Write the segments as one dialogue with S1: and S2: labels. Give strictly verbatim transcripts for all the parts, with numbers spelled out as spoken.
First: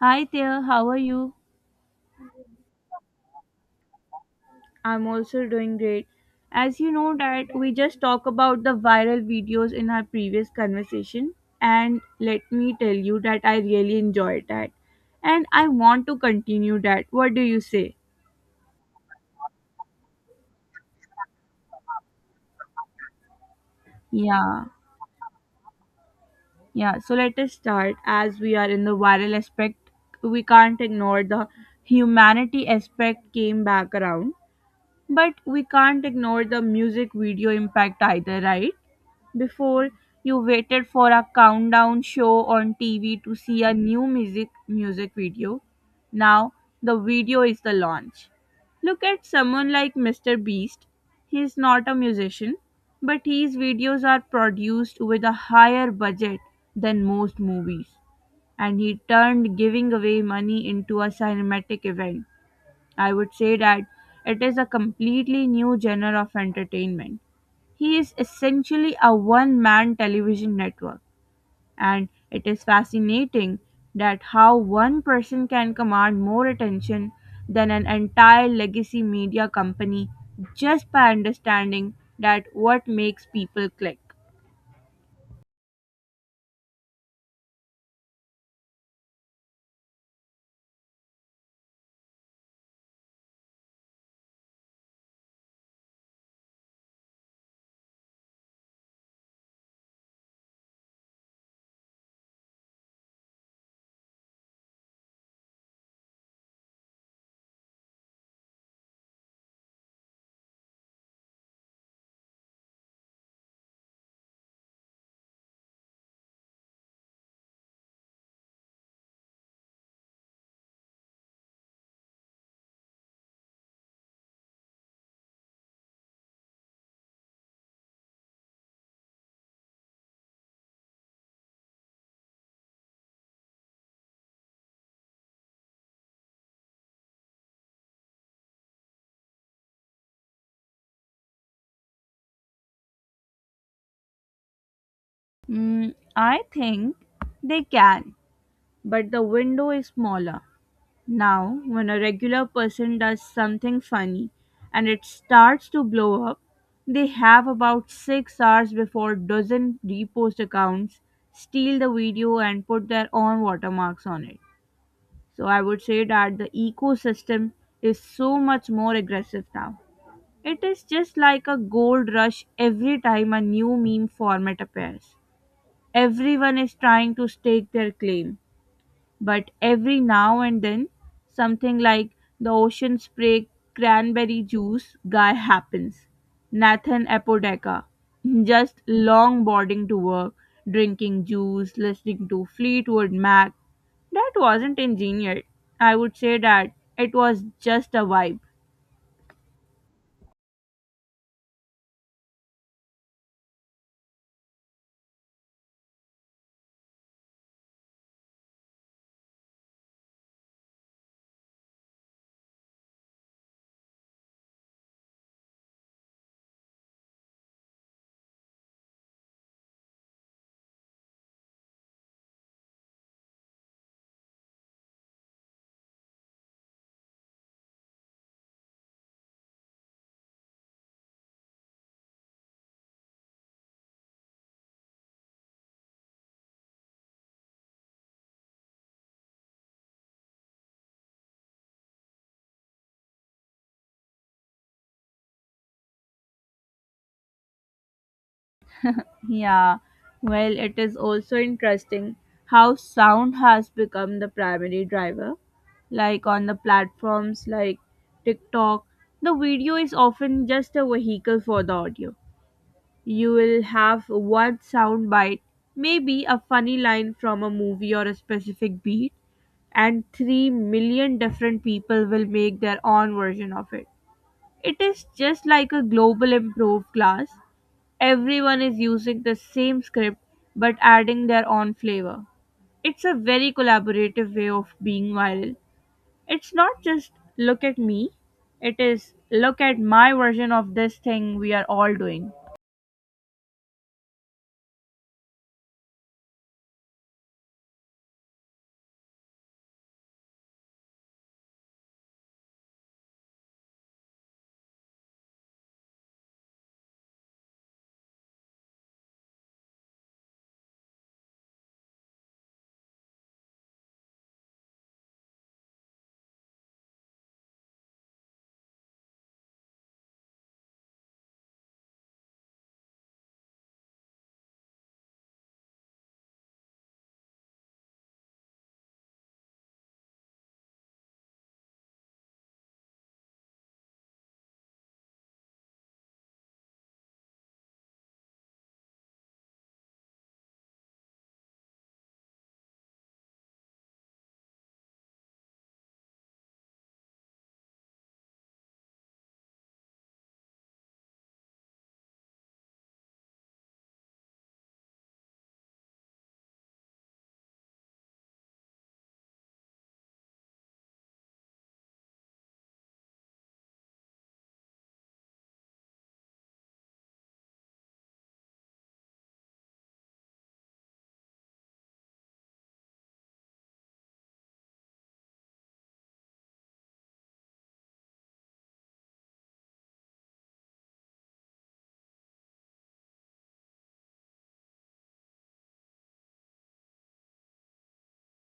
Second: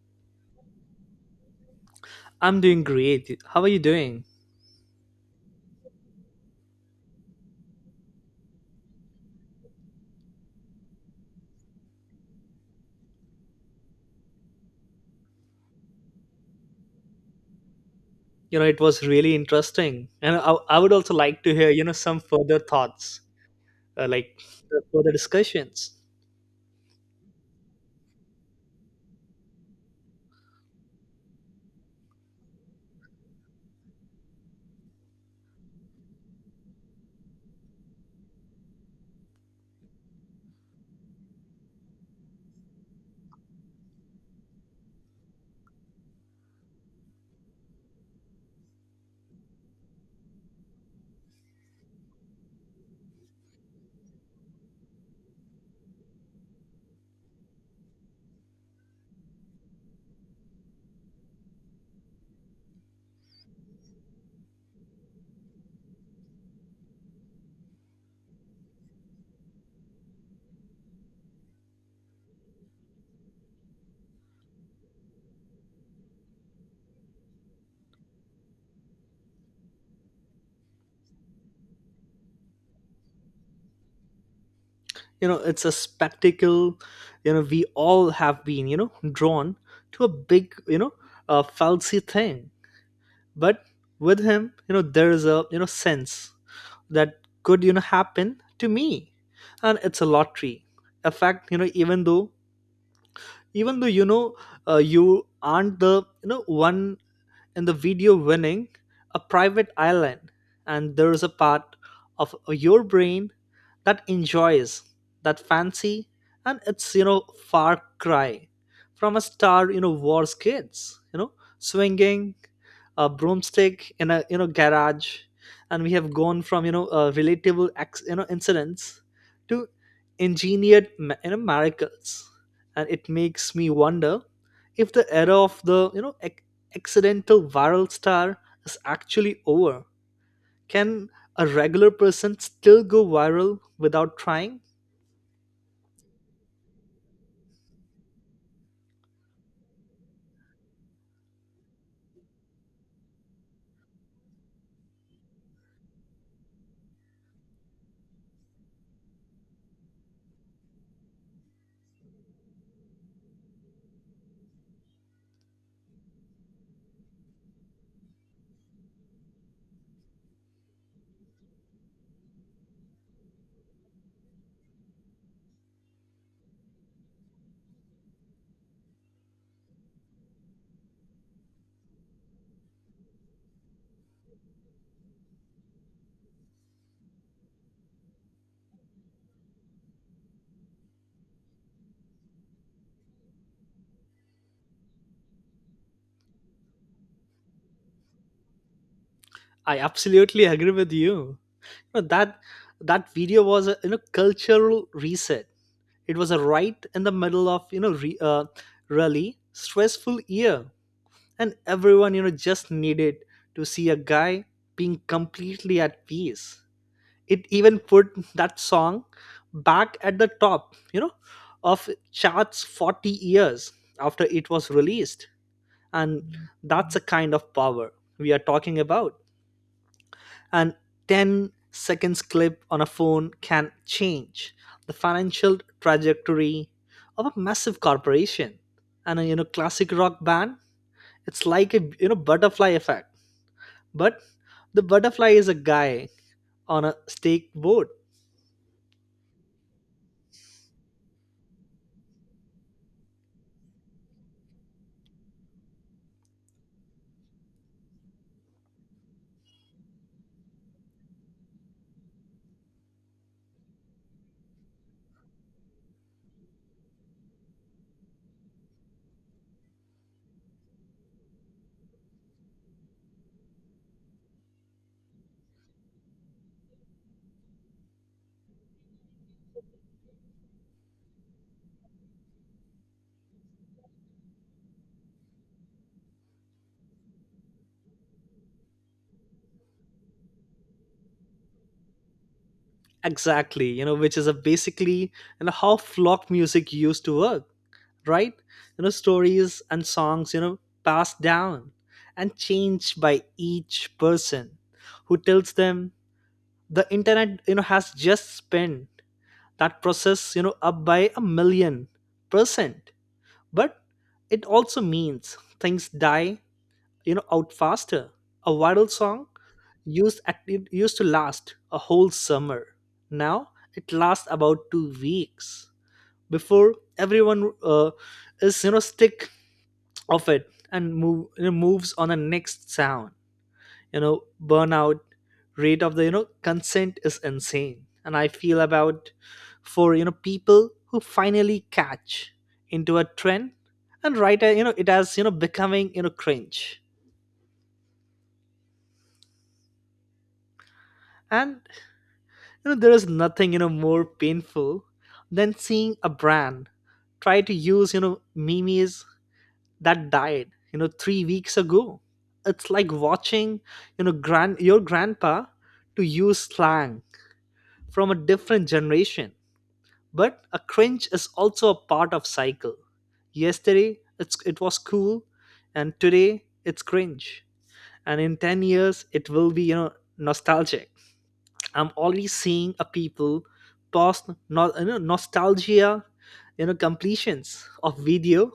S1: Hi there, how are you?
S2: I'm doing great. How are you doing?
S1: I'm also doing great. As you know that we just talked about the viral videos in our previous conversation and let me tell you that I really enjoyed that and I want to continue that. What do you say?
S2: You know, it was really interesting. And I, I would also like to hear, you know, some further thoughts, uh, like
S1: Yeah.
S2: uh, further discussions.
S1: Yeah, so let us start as we are in the viral aspect. We can't ignore the humanity aspect came back around, but we can't ignore the music video impact either, right? Before you waited for a countdown show on T V to see a new music music video. Now the video is the launch. Look at someone like Mister Beast. He is not a musician, but his videos are produced with a higher budget than most movies. And he turned giving away money into a cinematic event. I would say that it is a completely new genre of entertainment. He is essentially a one man television network, and it is fascinating that how one person can command more attention than an entire legacy media company just by understanding that what makes people click.
S2: You know, it's a spectacle. You know, we all have been, you know, drawn to a big, you know, uh, falsy thing. But with him, you know, there is a, you know, sense that could, you know, happen to me. And it's a lottery. In fact, you know, even though, even though, you know, uh, you aren't the, you know, one in the video winning a private island, and there's a part of your brain that enjoys that fancy, and it's you know far cry from a star you know wars kids you know swinging a broomstick in a you know garage, and we have gone from you know uh, relatable ex- you know incidents to engineered ma- you know miracles, and it makes me wonder if the era of the you know ec- accidental viral star is actually over. Can a regular person still go viral without trying?
S1: Mm, I think they can, but the window is smaller. Now, when a regular person does something funny and it starts to blow up, they have about six hours before dozen repost accounts steal the video and put their own watermarks on it. So I would say that the ecosystem is so much more aggressive now. It is just like a gold rush every time a new meme format appears. Everyone is trying to stake their claim but every now and then something like the ocean spray cranberry juice guy happens. Nathan Apodaca. Just longboarding to work, drinking juice, listening to Fleetwood Mac. That wasn't engineered. I would say that it was just a vibe.
S2: I absolutely agree with you. You know, that that video was a you know cultural reset. It was a right in the middle of you know re, uh, really stressful year, and everyone you know just needed to see a guy being completely at peace. It even put that song back at the top you know of charts forty years after it was released, and that's a kind of power we are talking about, and ten seconds clip on a phone can change the financial trajectory of a massive corporation and a you know classic rock band. It's like a you know butterfly effect, but the butterfly is a guy on a stake board.
S1: Yeah, well, it is also interesting how sound has become the primary driver. Like on the platforms like TikTok, the video is often just a vehicle for the audio. You will have one sound bite, maybe a funny line from a movie or a specific beat, and three million different people will make their own version of it. It is just like a global improved class. Everyone is using the same script but adding their own flavor. It's a very collaborative way of being viral. It's not just look at me, it is look at my version of this thing we are all doing.
S2: Exactly, you know, which is a basically you know how flock music used to work, right? You know stories and songs, you know, passed down and changed by each person who tells them. The internet you know has just spent that process you know up by a million percent, but it also means things die you know out faster. A viral song used at- it used to last a whole summer. Now it lasts about two weeks before everyone uh, is you know sick of it and move you know, moves on the next sound. You know burnout rate of the you know consent is insane, and I feel about for you know people who finally catch into a trend and write a, you know it as you know becoming you know cringe. And you know, there is nothing you know more painful than seeing a brand try to use you know memes that died you know three weeks ago. It's like watching you know grand your grandpa to use slang from a different generation. But a cringe is also a part of cycle. Yesterday it's it was cool, and today it's cringe. And in ten years it will be you know nostalgic. I'm already seeing a people post no, you know, nostalgia, you know, completions of video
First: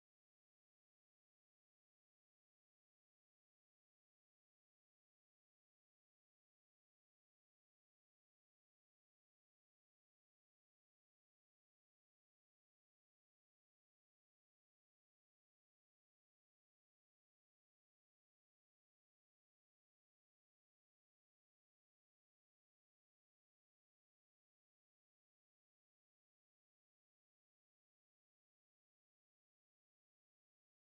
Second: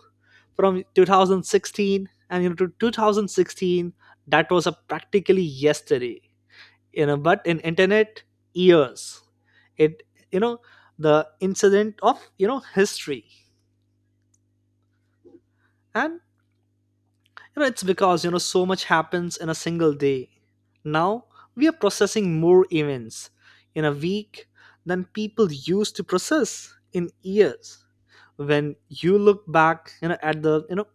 S2: from two thousand sixteen and you know to two thousand sixteen that was a practically yesterday. You know, but in internet years, it you know the incident of you know history. And you know, it's because, you know, so much happens in a single day. Now, we are processing more events in a week than people used to process in years. When you look back, you know, at the, you know,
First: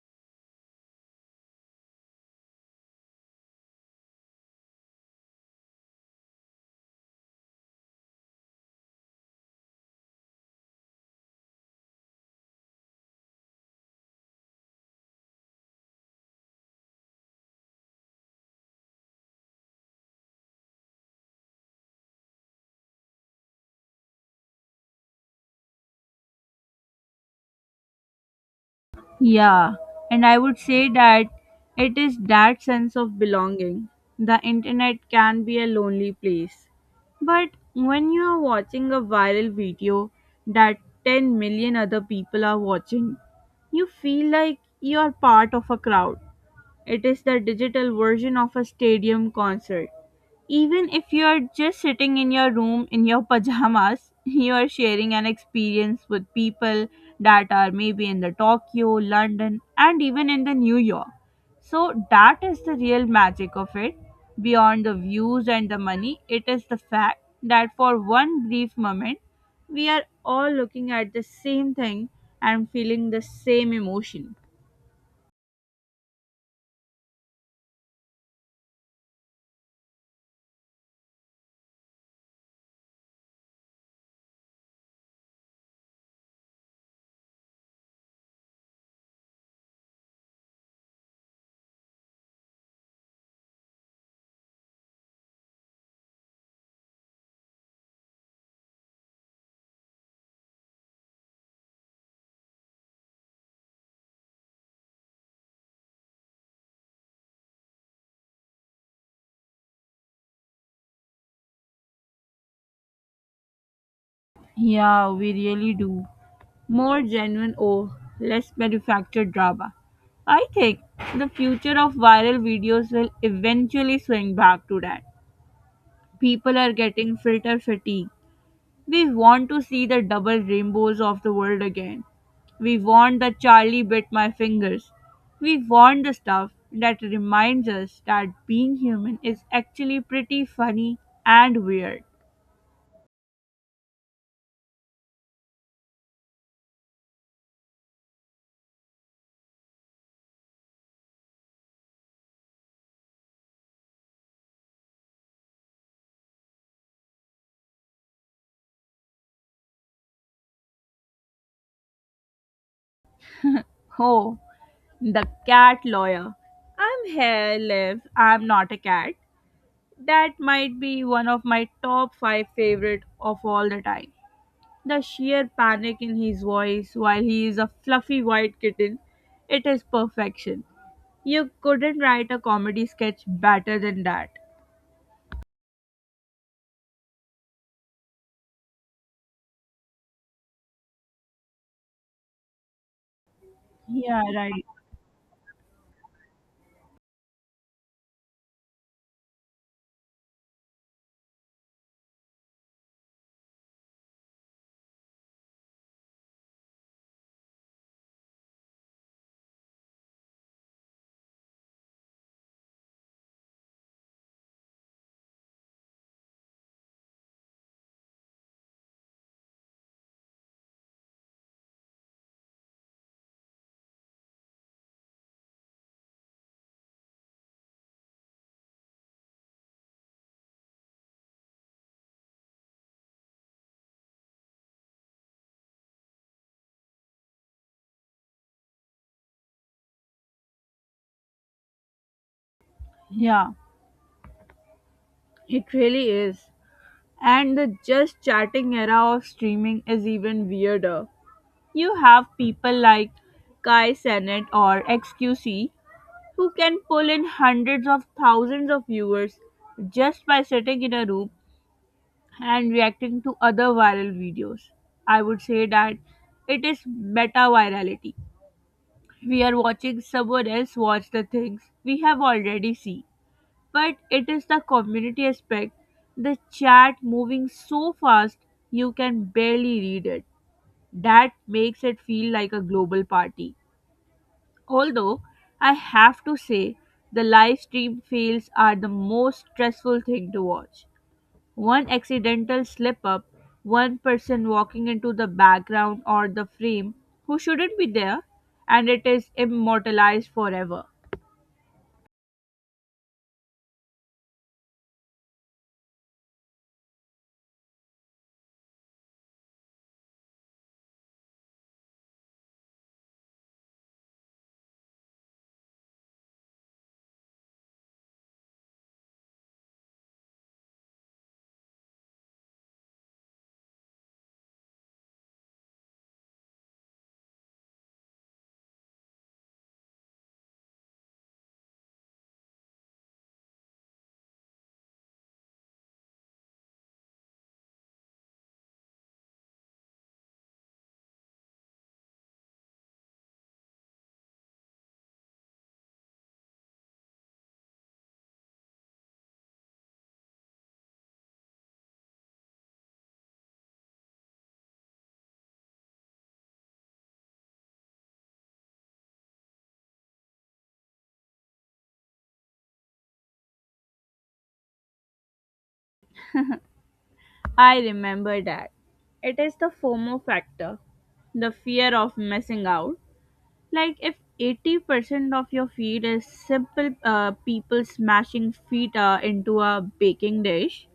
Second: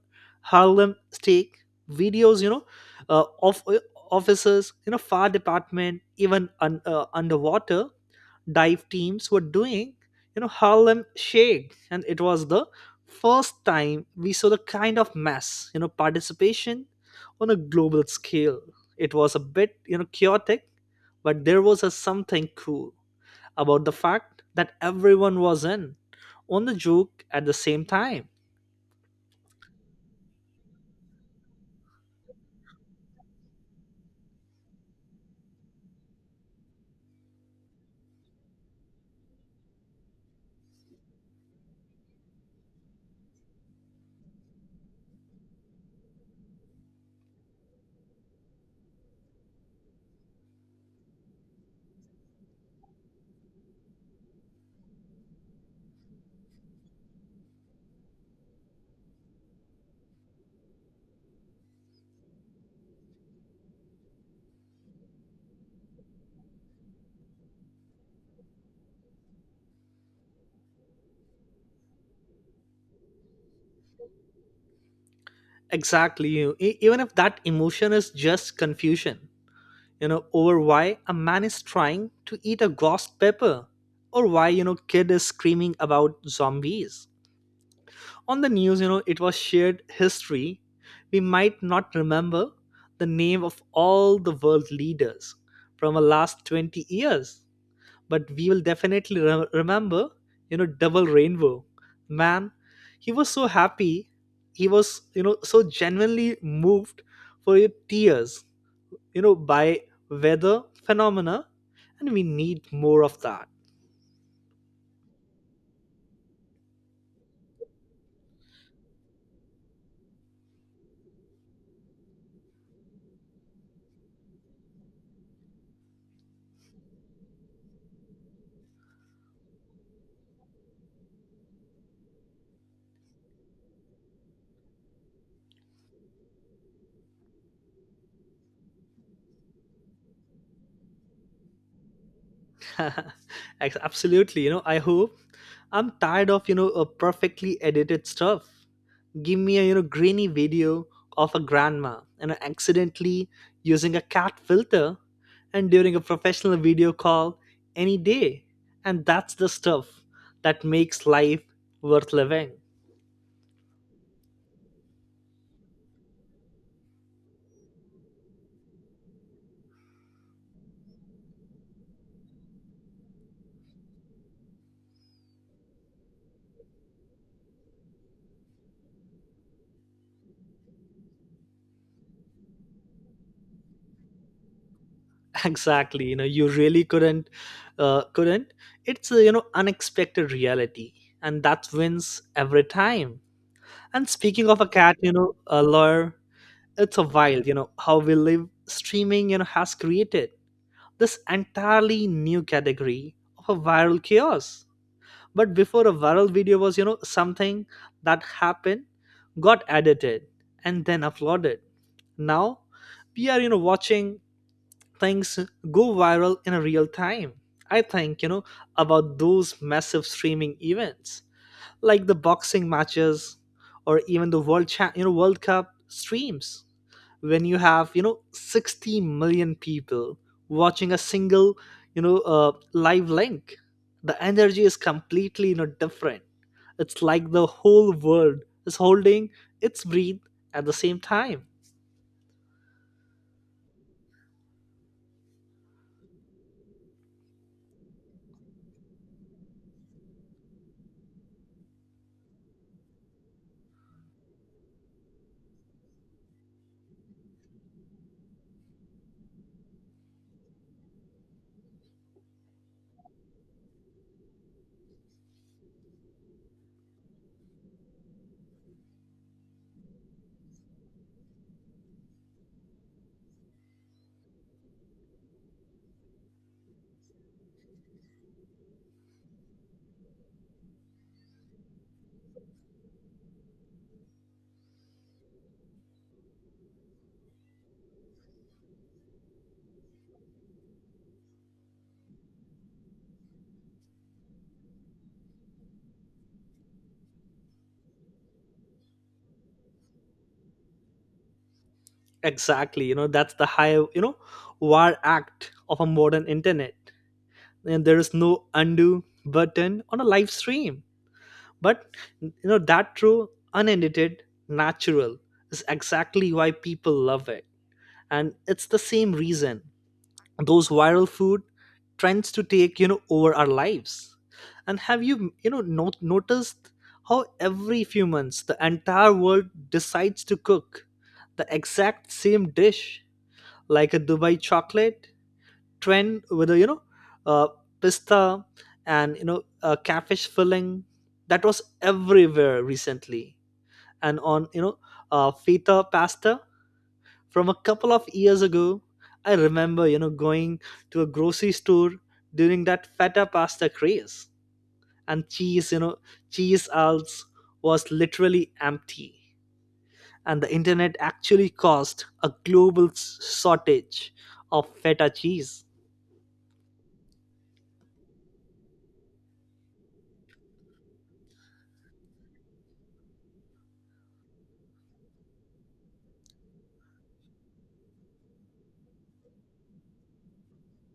S2: Harlem Shake videos, you know, uh, of uh, officers, you know, fire department, even un, uh, underwater, dive teams were doing, you know, Harlem Shake. And it was the first time we saw the kind of mass, you know, participation on a global scale. It was a bit, you know, chaotic, but there was a something cool about the fact that everyone was in on the joke at the same time.
S1: Yeah, and I would say that it is that sense of belonging. The internet can be a lonely place. But when you are watching a viral video that ten million other people are watching, you feel like you are part of a crowd. It is the digital version of a stadium concert. Even if you're just sitting in your room in your pajamas, you are sharing an experience with people that are maybe in the Tokyo, London, and even in the New York. So that is the real magic of it. Beyond the views and the money, it is the fact that for one brief moment, we are all looking at the same thing and feeling the same emotion.
S2: Exactly. you- e- Even if that emotion is just confusion, you know over why a man is trying to eat a ghost pepper or why you know kid is screaming about zombies on the news, you know it was shared history. We might not remember the name of all the world leaders from the last twenty years, but we will definitely re- remember you know double rainbow man. He was so happy, he was you know so genuinely moved for your tears, you know by weather phenomena, and we need more of that.
S1: Yeah, we really do. More genuine or less manufactured drama. I think the future of viral videos will eventually swing back to that. People are getting filter fatigue. We want to see the double rainbows of the world again. We want the Charlie bit my fingers. We want the stuff that reminds us that being human is actually pretty funny and weird.
S2: Ex- absolutely, you know I hope. I'm tired of you know a perfectly edited stuff. Give me a you know grainy video of a grandma and accidentally using a cat filter and during a professional video call any day, and that's the stuff that makes life worth living.
S1: Oh, the cat lawyer. I'm here, Liv. I'm not a cat. That might be one of my top five favorite of all the time. The sheer panic in his voice while he is a fluffy white kitten, it is perfection. You couldn't write a comedy sketch better than that.
S2: Exactly, you know you really couldn't uh, couldn't. It's a you know unexpected reality, and that wins every time. And
S1: Yeah,
S2: speaking
S1: right.
S2: of a cat you know a lawyer, it's a wild you know how we live streaming you know has created this entirely new category of a viral chaos. But before a viral video was you know something that happened, got edited, and then uploaded. Now we are you know watching things go viral in real time. I think, you know, about those massive streaming events like the boxing matches or even the world cha- you know world cup streams when you have you know sixty million people watching a single you know uh, live link. The energy is completely you know different. It's like the whole world is holding its breath at the same time.
S1: Yeah, it really is. And the just chatting era of streaming is even weirder. You have people like Kai Sennett or X Q C who can pull in hundreds of thousands of viewers just by sitting in a room and reacting to other viral videos. I would say that it is meta virality. We are watching someone else watch the things we have already seen. But it is the community aspect, the chat moving so fast you can barely read it. That makes it feel like a global party. Although I have to say, the live stream fails are the most stressful thing to watch. One accidental slip up, one person walking into the background or the frame who shouldn't be there, and it is immortalized forever.
S2: Exactly, you know that's the high you know war act of a modern internet, and there is no undo button on a live stream. But you know that true unedited natural is exactly why people love it. And it's the same reason those viral food trends to take you know over our lives. And have you you know not noticed how every few months the entire world decides to cook the exact same dish, like a Dubai chocolate trend with a you know uh, pista and you know a catfish filling that was everywhere recently, and on you know uh, feta pasta from a couple of years ago. I remember you know going to a grocery store during that feta pasta craze, and cheese you know cheese aisles was literally empty. And the internet actually caused a global s- shortage of feta cheese.
S1: I remember that. It is the FOMO factor, the fear of missing out. Like if eighty percent of your feed is simple uh, people smashing feet uh, into a baking dish,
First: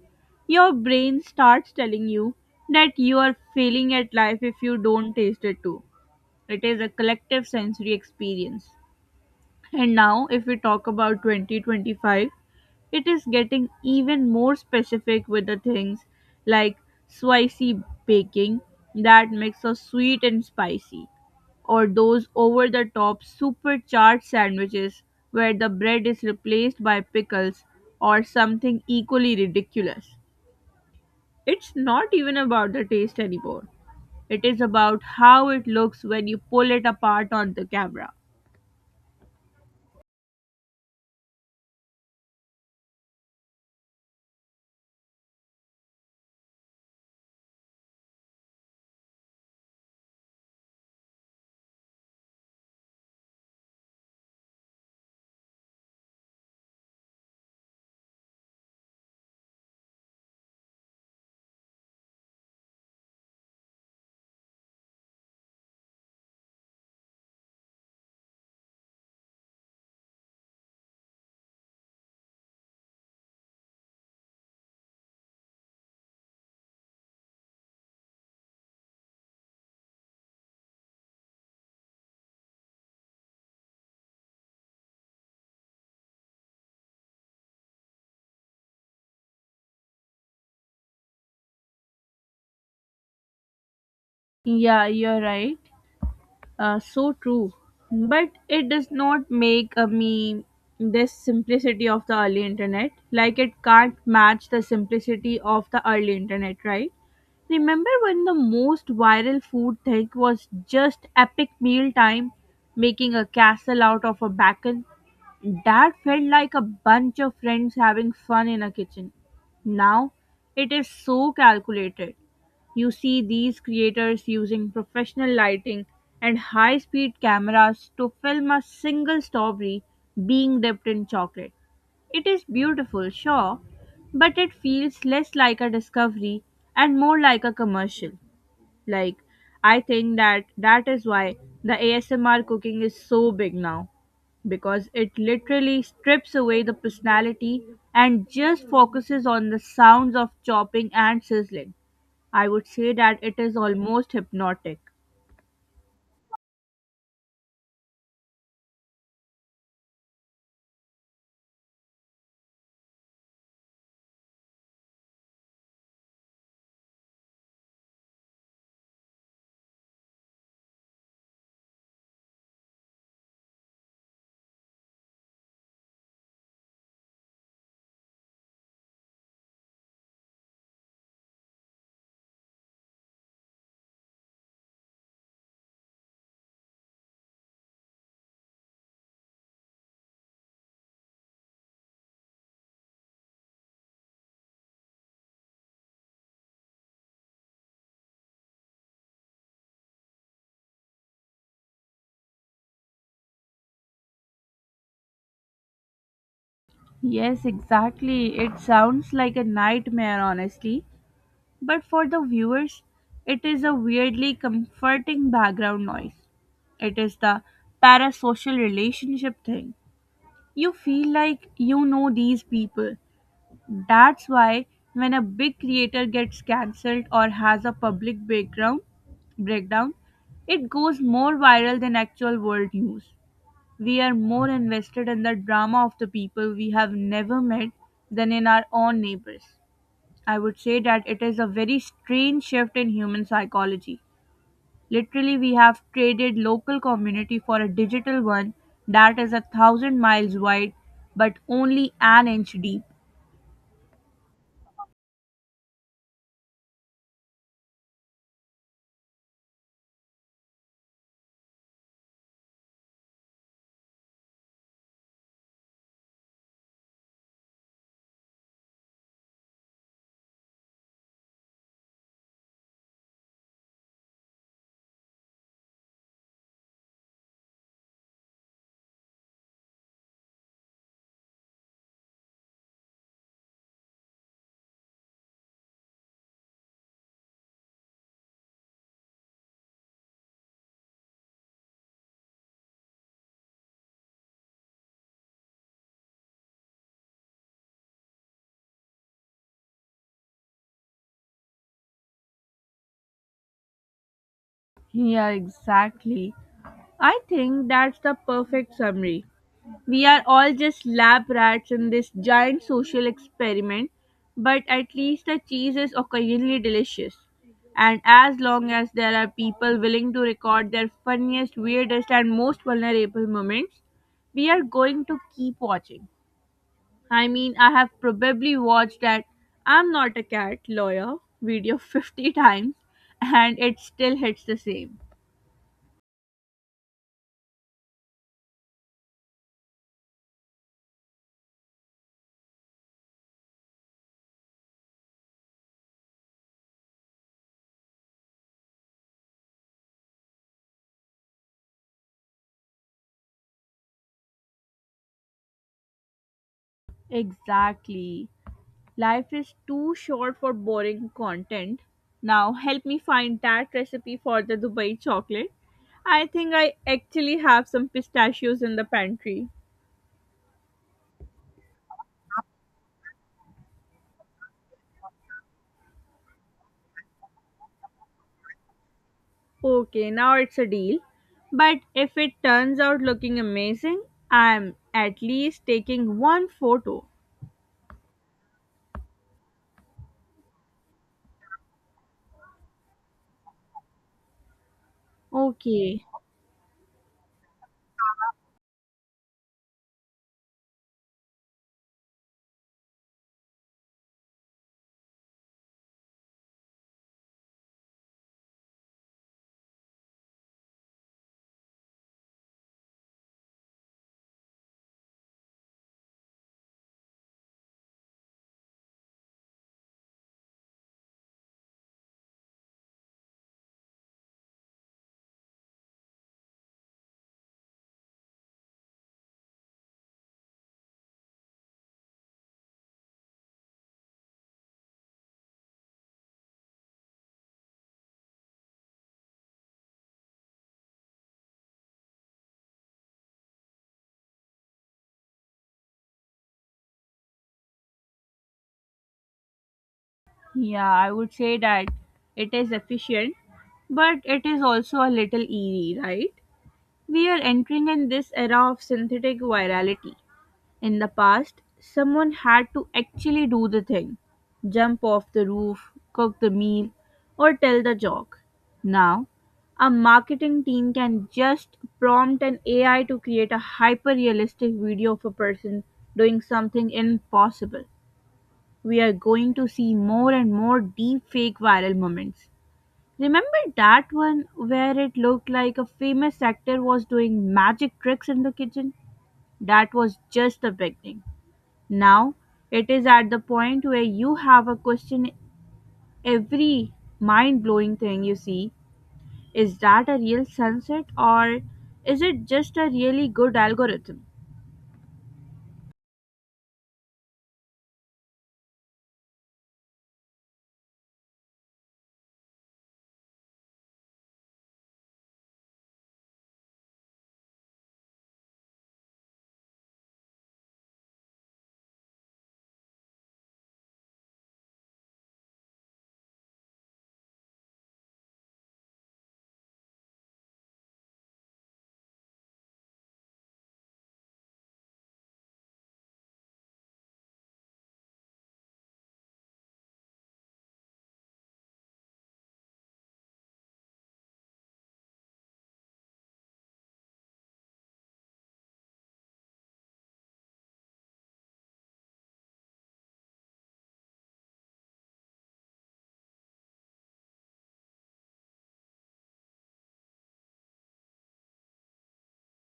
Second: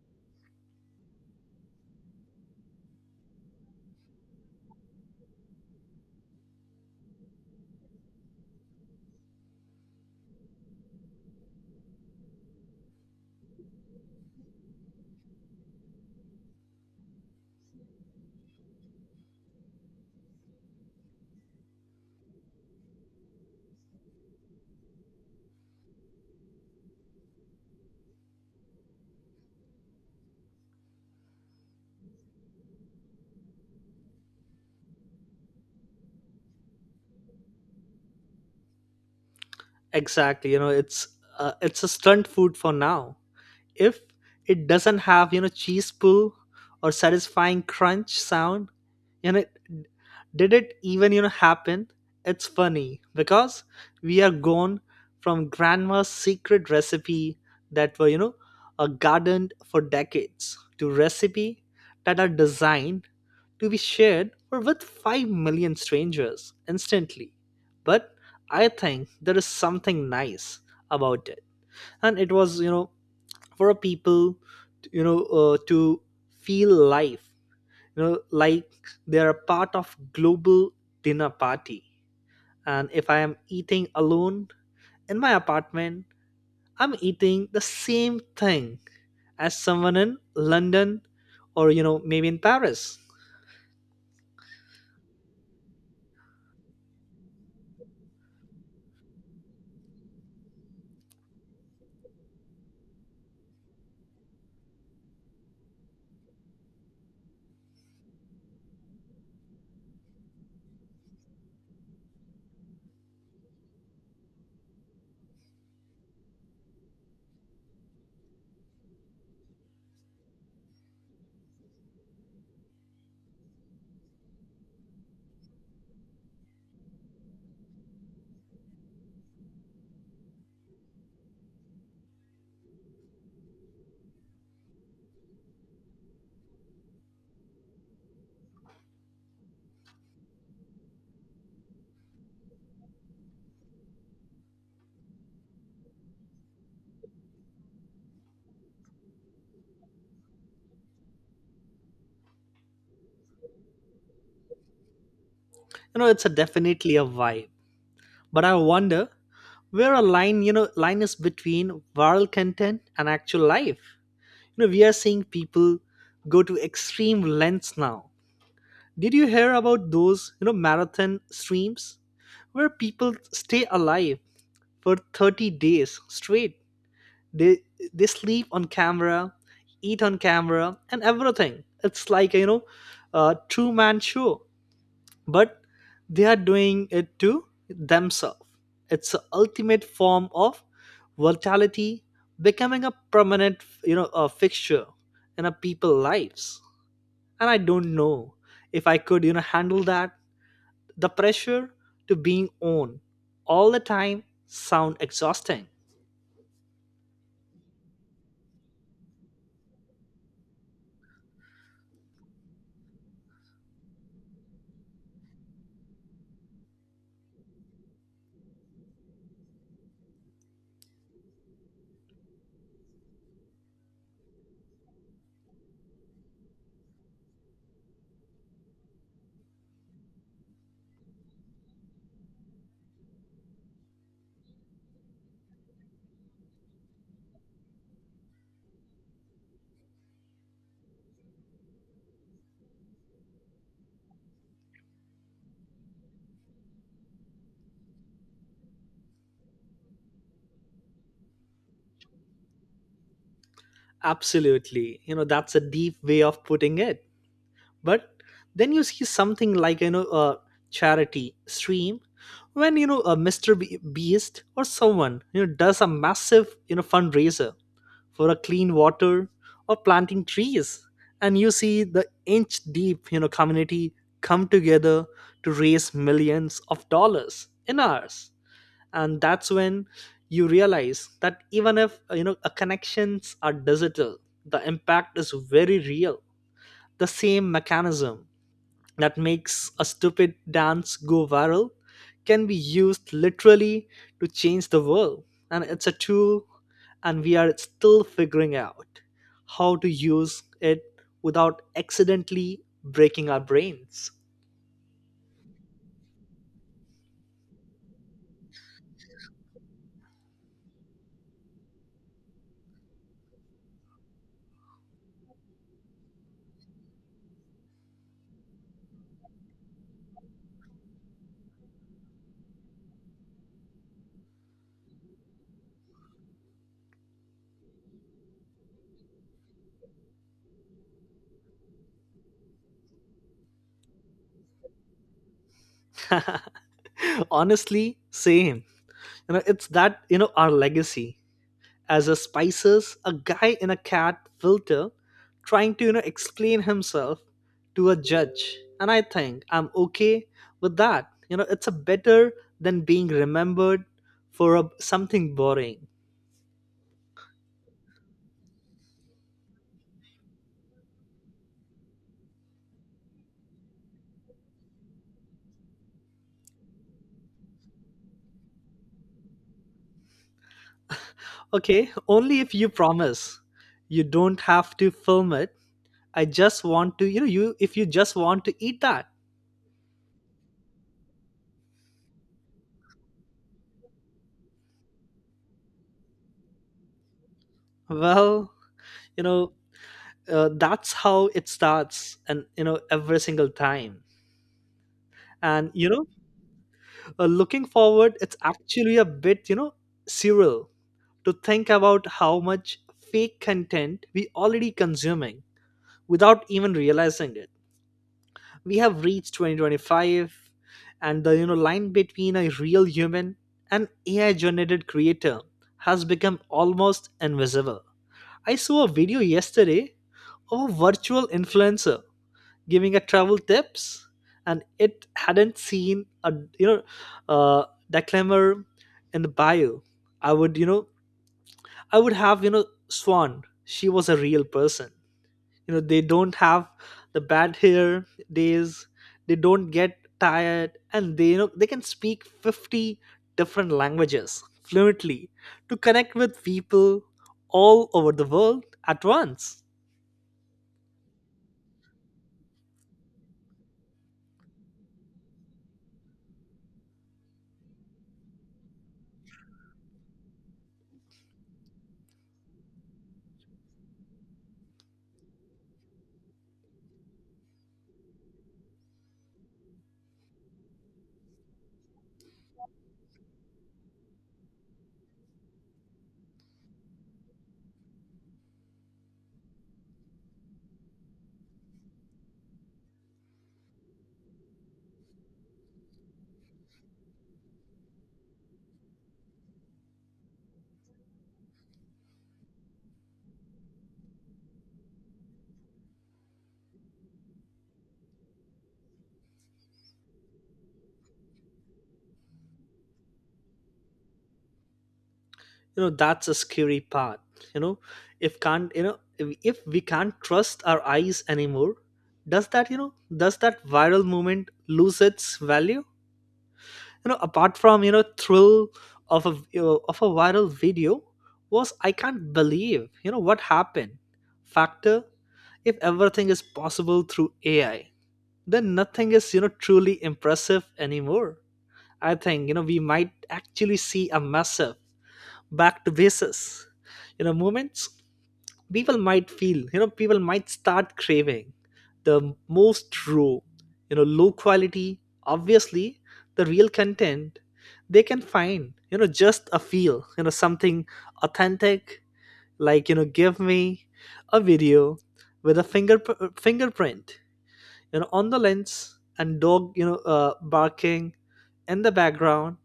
S1: your brain starts telling you that you are failing at life if you don't taste it too. It is a collective sensory experience. And now, if we talk about twenty twenty-five, it is getting even more specific with the things like spicy baking, that mix of sweet and spicy, or those over the top supercharged sandwiches where the bread is replaced by pickles or something equally ridiculous. It's not even about the taste anymore. It is about how it looks when you pull it apart on the camera.
S2: Exactly. You know, it's uh, it's a stunt food for now. If it doesn't have you know cheese pull or satisfying crunch sound, and it, did it even you know happen? It's funny because we are gone from grandma's secret recipe that were you know uh, gardened for decades to recipe that are designed to be shared or with five million strangers instantly. But I think there is something nice about it, and it was you know for a people you know uh, to feel life you know like they're a part of global dinner party. And if I am eating alone in my apartment, I'm eating the same thing as someone in london or you know maybe in paris.
S1: Yeah, you're right. Uh, so true. But it does not make a meme this simplicity of the early internet. Like it can't match the simplicity of the early internet, right? Remember when the most viral food thing was just epic meal time, making a castle out of a bacon? That felt like a bunch of friends having fun in a kitchen. Now it is so calculated. You see these creators using professional lighting and high speed cameras to film a single story being dipped in chocolate. It is beautiful, sure, but it feels less like a discovery and more like a commercial. Like, I think that that is why the A S M R cooking is so big now because it literally strips away the personality and just focuses on the sounds of chopping and sizzling. I would say that it is almost hypnotic.
S2: You know it's a definitely a vibe, but I wonder where a line you know line is between viral content and actual life. You know we are seeing people go to extreme lengths now. Did you hear about those, you know, marathon streams where people stay alive for thirty days straight? They they sleep on camera, eat on camera, and everything. It's like you know, a true man show, but they are doing it to themselves. It's the ultimate form of vitality, becoming a permanent, you know, a fixture in a people lives. And I don't know if I could, you know, handle that the pressure to being on all the time sound exhausting.
S1: Yes, exactly. It sounds like a nightmare, honestly. But for the viewers, it is a weirdly comforting background noise. It is the parasocial relationship thing. You feel like you know these people. That's why when a big creator gets cancelled or has a public background breakdown, it goes more viral than actual world news. We are more invested in the drama of the people we have never met than in our own neighbors. I would say that it is a very strange shift in human psychology. Literally, we have traded local community for a digital one that is a thousand miles wide but only an inch deep.
S2: Absolutely, you know that's a deep way of putting it. But then you see something like you know a charity stream when you know a Mr. Be- beast or someone you know does a massive you know fundraiser for a clean water or planting trees, and you see the inch deep you know community come together to raise millions of dollars in hours. And that's when you realize that even if uh, you know a connections are digital, the impact is very real. The same mechanism that makes a stupid dance go viral can be used literally to change the world. And it's a tool, and we are still figuring out how to use it without accidentally breaking our brains.
S1: Yeah, exactly. I think that's the perfect summary. We are all just lab rats in this giant social experiment, but at least the cheese is occasionally delicious. And as long as there are people willing to record their funniest, weirdest, and most vulnerable moments, we are going to keep watching. I mean, I have probably watched that I'm not a cat lawyer video fifty times and it still hits the same.
S2: Honestly, same. you know it's that you know our legacy as a spices a guy in a cat filter trying to you know explain himself to a judge. And I think I'm okay with that you know It's a better than being remembered for a, something boring.
S1: Exactly. Life is too short for boring content. Now, help me find that recipe for the Dubai chocolate. I think I actually have some pistachios in the pantry.
S2: Okay, only if you promise you don't have to film it. I just want to you know you if you just want to eat that.
S1: Okay, now it's a deal. But if it turns out looking amazing, I'm at least taking one photo.
S2: Well, you know uh, that's how it starts, and you know every single time. And you know
S1: Okay.
S2: uh, looking forward, it's actually a bit, you know, surreal to think about how much fake content we already consuming without even realizing it. We have reached twenty twenty-five, and the you know line between a real human and A I generated creator has become almost invisible. I saw a video yesterday of a virtual influencer giving a travel tips, and it hadn't seen a you know uh declaimer in the bio. i would you know I would have you know swan she was a real person. You know they don't have the bad hair days, they don't get tired, and they you know they can speak fifty different languages fluently to connect with people all over the world at once.
S1: Yeah, I would say that it is efficient, but it is also a little eerie, right? We are entering in this era of synthetic virality. In the past, someone had to actually do the thing jump off the roof, cook the meal, or tell the joke. Now, a marketing team can just prompt an A I to create a hyper realistic video of a person doing something impossible. We are going to see more and more deep fake viral moments. Remember that one where it looked like a famous actor was doing magic tricks in the kitchen? That was just the beginning. Now it is at the point where you have a question every mind blowing thing you see, is that a real sunset or is it just a really good algorithm?
S2: You know that's a scary part. you know if can't you know if, if we can't trust our eyes anymore, does that you know does that viral moment lose its value? you know apart from you know thrill of a you know, of a viral video was I can't believe you know what happened factor. If everything is possible through AI, then nothing is you know truly impressive anymore. I think you know we might actually see a massive back to basis you know moments. People might feel you know people might start craving the most raw, you know low quality, obviously, the real content they can find. you know just a feel you know something authentic. Like you know give me a video with a finger fingerprint you know on the lens and dog you know uh, barking in the background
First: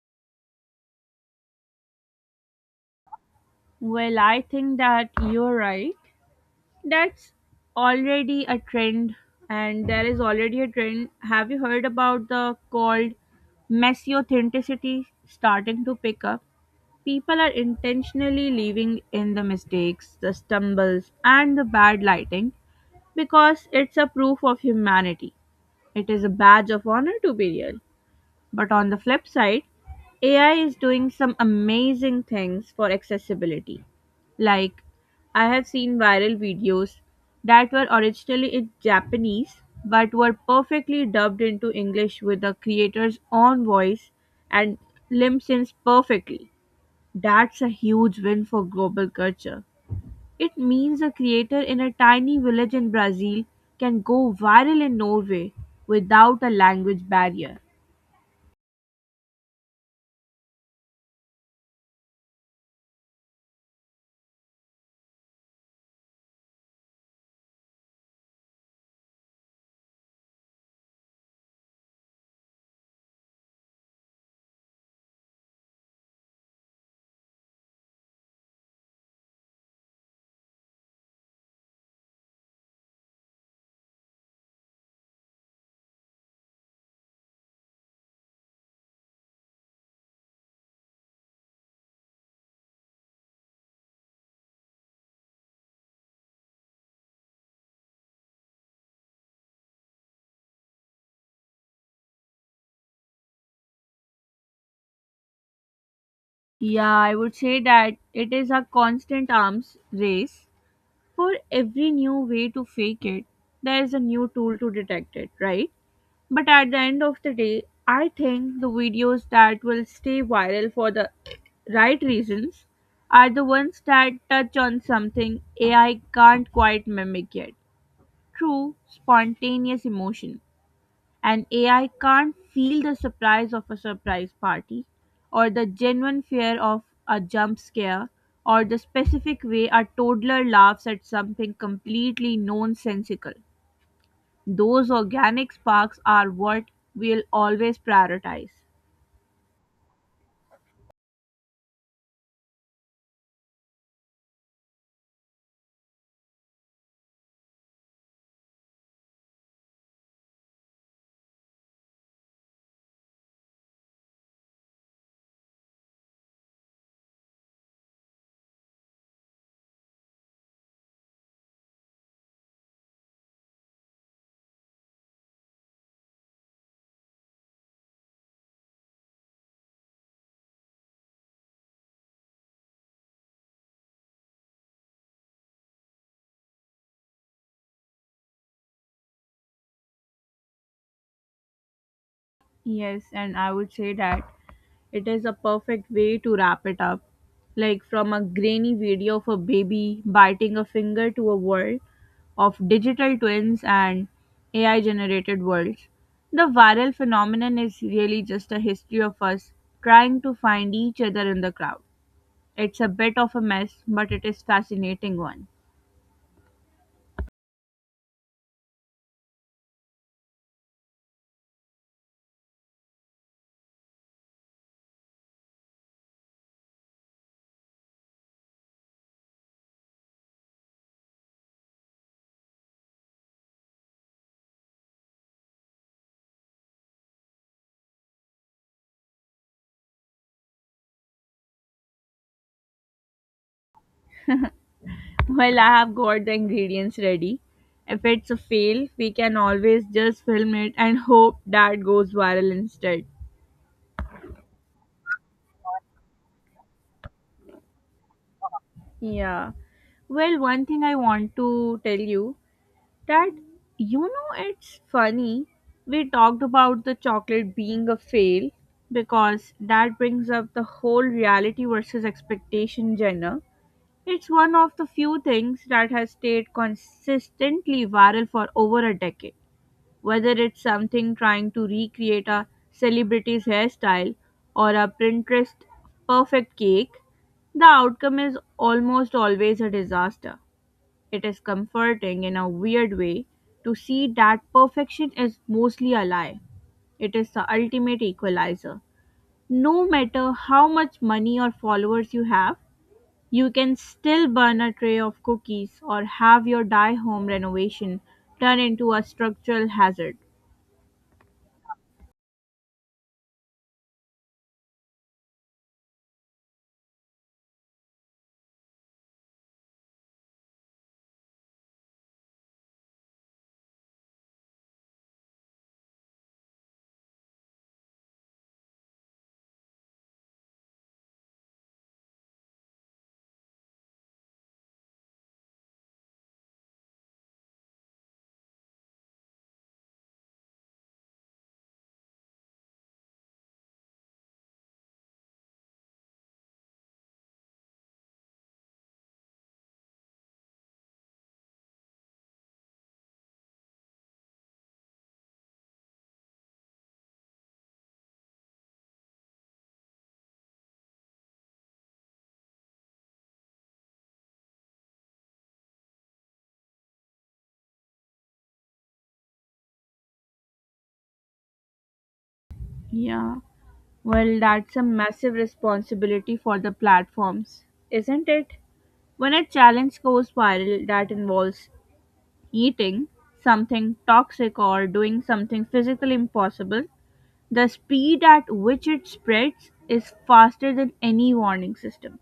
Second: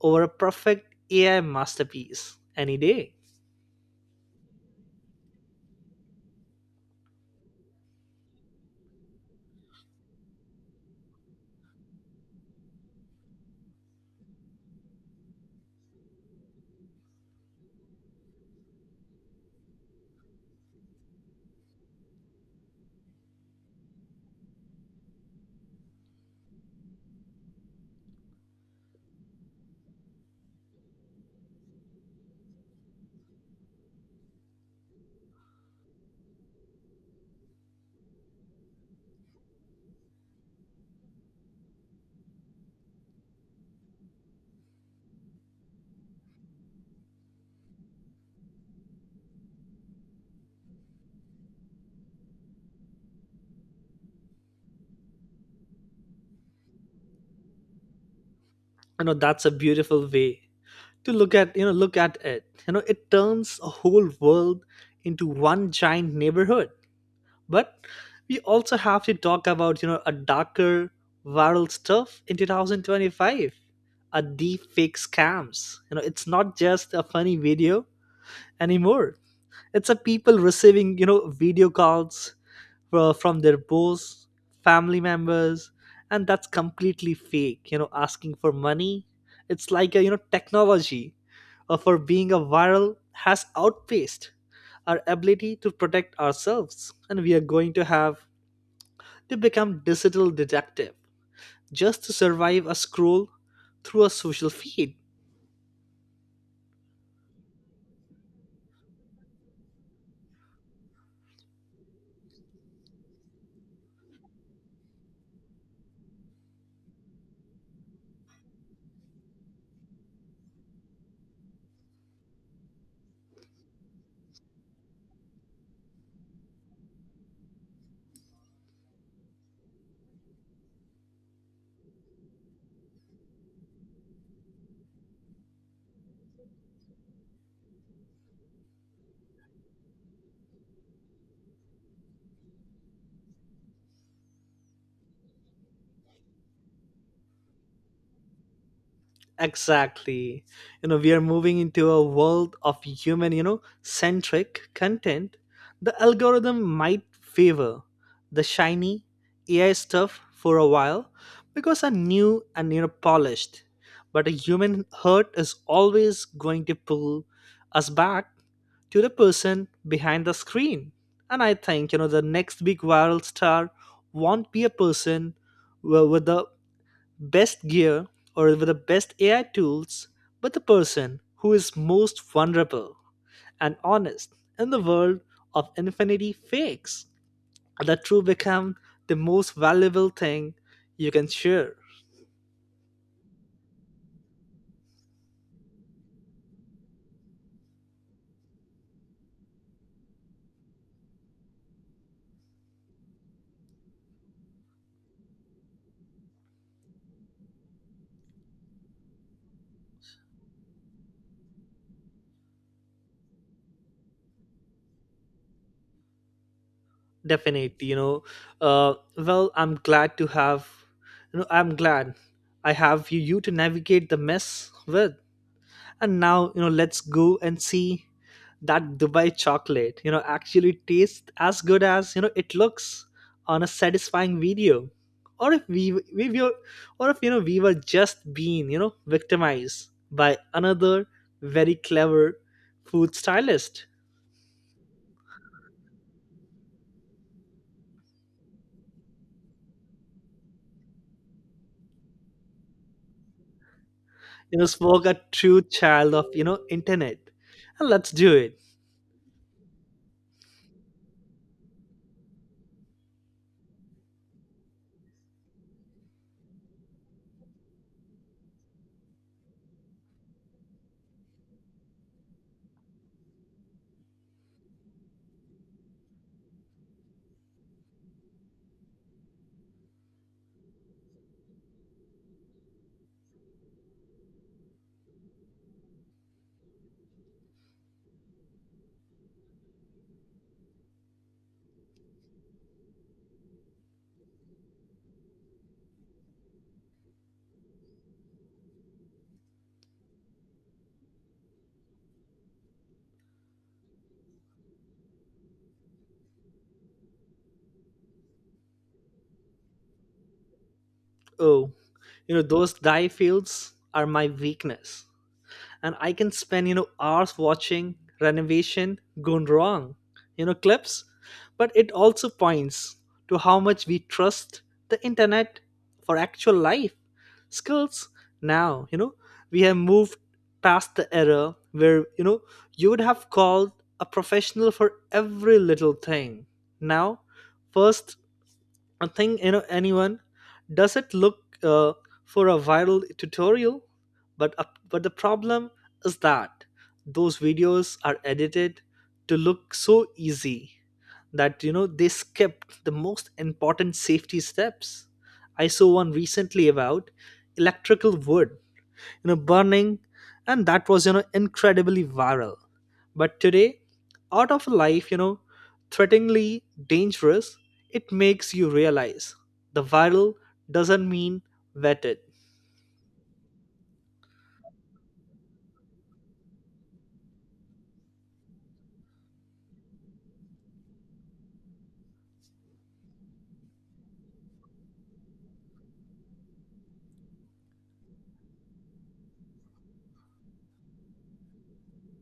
S2: over a perfect AI masterpiece any day.
S1: Well, I think that you're right. That's already a trend, and there is already a trend. Have you heard about the called messy authenticity starting to pick up? People are intentionally leaving in the mistakes, the stumbles, and the bad lighting because it's a proof of humanity. It is a badge of honor to be real. But on the flip side, A I is doing some amazing things for accessibility. Like, I have seen viral videos that were originally in Japanese but were perfectly dubbed into English with the creator's own voice and lip syncs perfectly. That's a huge win for global culture. It means a creator in a tiny village in Brazil can go viral in Norway without a language barrier.
S2: You know that's a beautiful way to look at you know look at it. You know it turns a whole world into one giant neighborhood. But we also have to talk about you know a darker viral stuff in two thousand twenty-five, a deep fake scams. You know it's not just a funny video anymore. It's a people receiving you know video calls fro- from their boss, family members, and that's completely fake. You know, asking for money, it's like a, you know technology uh, for being a viral has outpaced our ability to protect ourselves, and we are going to have to become digital detective just to survive a scroll through a social feed.
S1: Yeah, I would say that it is a constant arms race. For every new way to fake it, there is a new tool to detect it, right? But at the end of the day, I think the videos that will stay viral for the right reasons are the ones that touch on something A I can't quite mimic yet, true, spontaneous emotion. And A I can't feel the surprise of a surprise party, or the genuine fear of a jump scare, or the specific way a toddler laughs at something completely nonsensical. Those organic sparks are what we'll always prioritize.
S2: Exactly. You know, we are moving into a world of human, you know, centric content. The algorithm might favor the shiny A I stuff for a while because are new and you know polished. But a human heart is always going to pull us back to the person behind the screen. And I think, you know, the next big viral star won't be a person wi- with a best gear or with the best A I tools, but the person who is most vulnerable and honest in the world of infinity fakes. The true become the most valuable thing you can share.
S1: Yes, and I would say that it is a perfect way to wrap it up. Like from a grainy video of a baby biting a finger to a world of digital twins and A I generated worlds. The viral phenomenon is really just a history of us trying to find each other in the crowd. It's a bit of a mess, but it is fascinating one.
S2: Definitely, you know. Uh, well, I'm glad to have, you know, I'm glad I have you, you to navigate the mess with. And now, you know, let's go and see that Dubai chocolate, you know, actually tastes as good as, you know, it looks on a satisfying video. Or if we, we were, or if, you know, we were just being, you know, victimized by another very clever food stylist,
S1: Well, I have got the ingredients ready. If it's a fail, we can always just film it and hope that goes viral instead.
S2: you know, spoke a true child of, you know, internet. And let's do it.
S1: Yeah. Well, one thing I want to tell you that you know it's funny, we talked about the chocolate being a fail because that brings up the whole reality versus expectation genre. It's one of the few things that has stayed consistently viral for over a decade. Whether it's something trying to recreate a celebrity's hairstyle or a Pinterest perfect cake, the outcome is almost always a disaster. It is comforting in a weird way to see that perfection is mostly a lie. It is the ultimate equalizer. No matter how much money or followers you have, you can still burn a tray of cookies or have your die home renovation turn into a structural hazard.
S2: Oh, you know, those dye fields are my weakness. And I can spend you know hours watching renovation gone wrong, you know clips, but it also points to how much we trust the internet for actual life skills. Now you know we have moved past the era where you know you would have called a professional for every little thing. Now, first I think you know anyone does it look uh, for a viral tutorial, but uh, but the problem is that those videos are edited to look so easy that you know they skip the most important safety steps. I saw one recently about electrical wood, you know, burning, and that was you know incredibly viral, but today, out of life, you know, threateningly dangerous. It makes you realize the viral doesn't mean vetted.
S1: Yeah. Well, that's a massive responsibility for the platforms, isn't it? When a challenge goes viral that involves eating something toxic or doing something physically impossible, the speed at which it spreads is faster than any warning system.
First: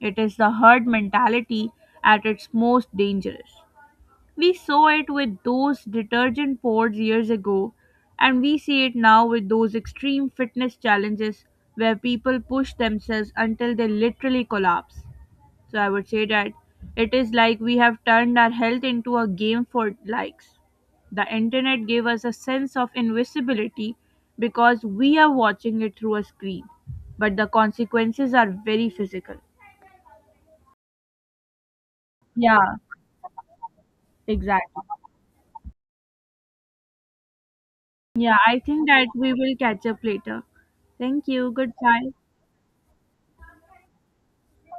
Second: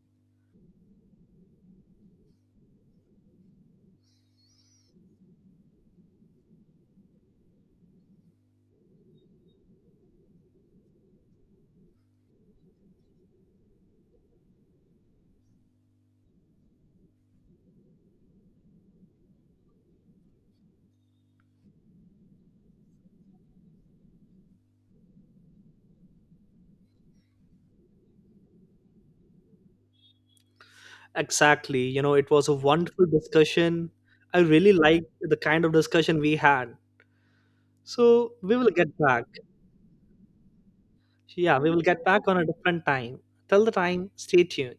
S1: It is the herd mentality at its most dangerous. We saw it with those detergent pods years ago, and we see it now with those extreme fitness challenges where people push themselves until they literally collapse. So I would say that it is like we have turned our health into a game for likes. The internet gave us a sense of invisibility because we are watching it through a screen, but the consequences are very physical.
S2: Exactly. You know, it was a
S1: Yeah,
S2: wonderful discussion. I really
S1: exactly.
S2: liked the kind of discussion we had. So
S1: Yeah,
S2: we
S1: I
S2: will
S1: think
S2: get
S1: that
S2: back.
S1: we will catch up later. Thank you.
S2: Yeah, we will get
S1: Goodbye.
S2: back on a different time. Till the time, stay tuned.